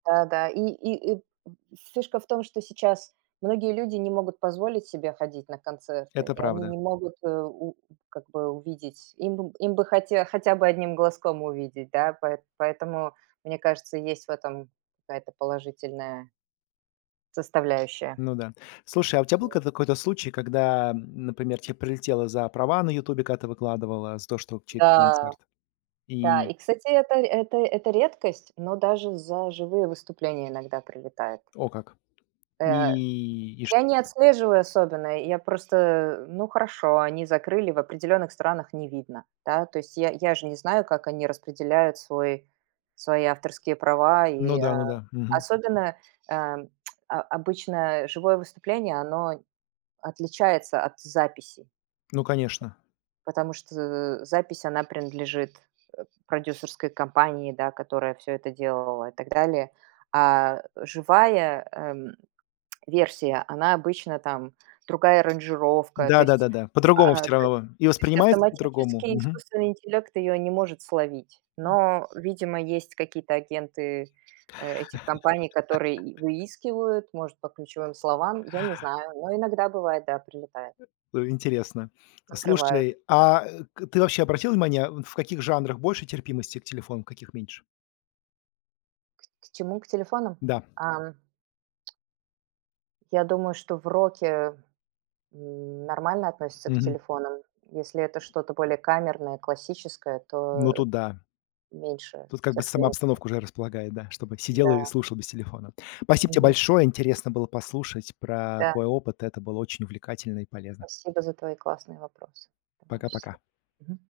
Да, да. И ни и, и фишка в том, что сейчас многие люди не могут позволить себе ходить на концерты. Это И они правда. не могут, э, у, как бы, увидеть Им, им бы хоте хотя бы одним глазком увидеть, да. Поэ поэтому, мне кажется, есть в этом какая-то положительная составляющая. Ну да. Слушай, а у тебя был кад какой-то случай, когда, м, например, тебе прилетело за права на "Ютубе", когда ты выкладывала. За то, что чей-то Да. концерт? Да, и, И кстати, это это это редкость. Но даже за живые выступления иногда прилетает. О как. Э, И, и шт я не отслеживаю особенно. Я просто Ну, хорошо, они закрыли, в определенных странах не видно, да. То есть я, я ж не знаю, как они распределяют свой свои авторские права, Ну и, да, а. ну да. Мгм. Особенно, а, а, обычное живое выступление, оно отличается от записи. Ну конечно. Потому что з запись, она принадлежит, э, продюсерской компании, да, которая всё это делала и так далее. А живая, э, м, версия, она обычно там Другая аранжировка. То Да да есть да да. По-другому всё ат То равно и есть воспринимается по-другому. автоматически Мгм. искусственный интеллект ее не может словить. Но, видимо, есть какие-то агенты, э, этих компаний, которые выискивают, может, по ключевым словам. Я не знаю. Но иногда бывает, да, прилетает. Ну, интересно. Закрывают. Слушайте, а, к, ты вообще обратил внимание, в, ф, каких жанрах больше терпимости к телефону, каких меньше? К к чему? К телефонам. Да. А. Я думаю, что в роке, м, нормально относятся к Мгм. телефонам. Если это что-то более камерное, классическое, Ну то тут да. меньше Тут как бы сама терпимости. обстановка уже располагает, да, чтобы сидел, а, и Да. слушал без телефона. Спасибо тебе Мгм. большое, интересно было послушать про Да. твой опыт. Это было очень увлекательно и полезно. Спасибо за твои классные вопросы. Давай, Пока-пока. счастливо. Мгм.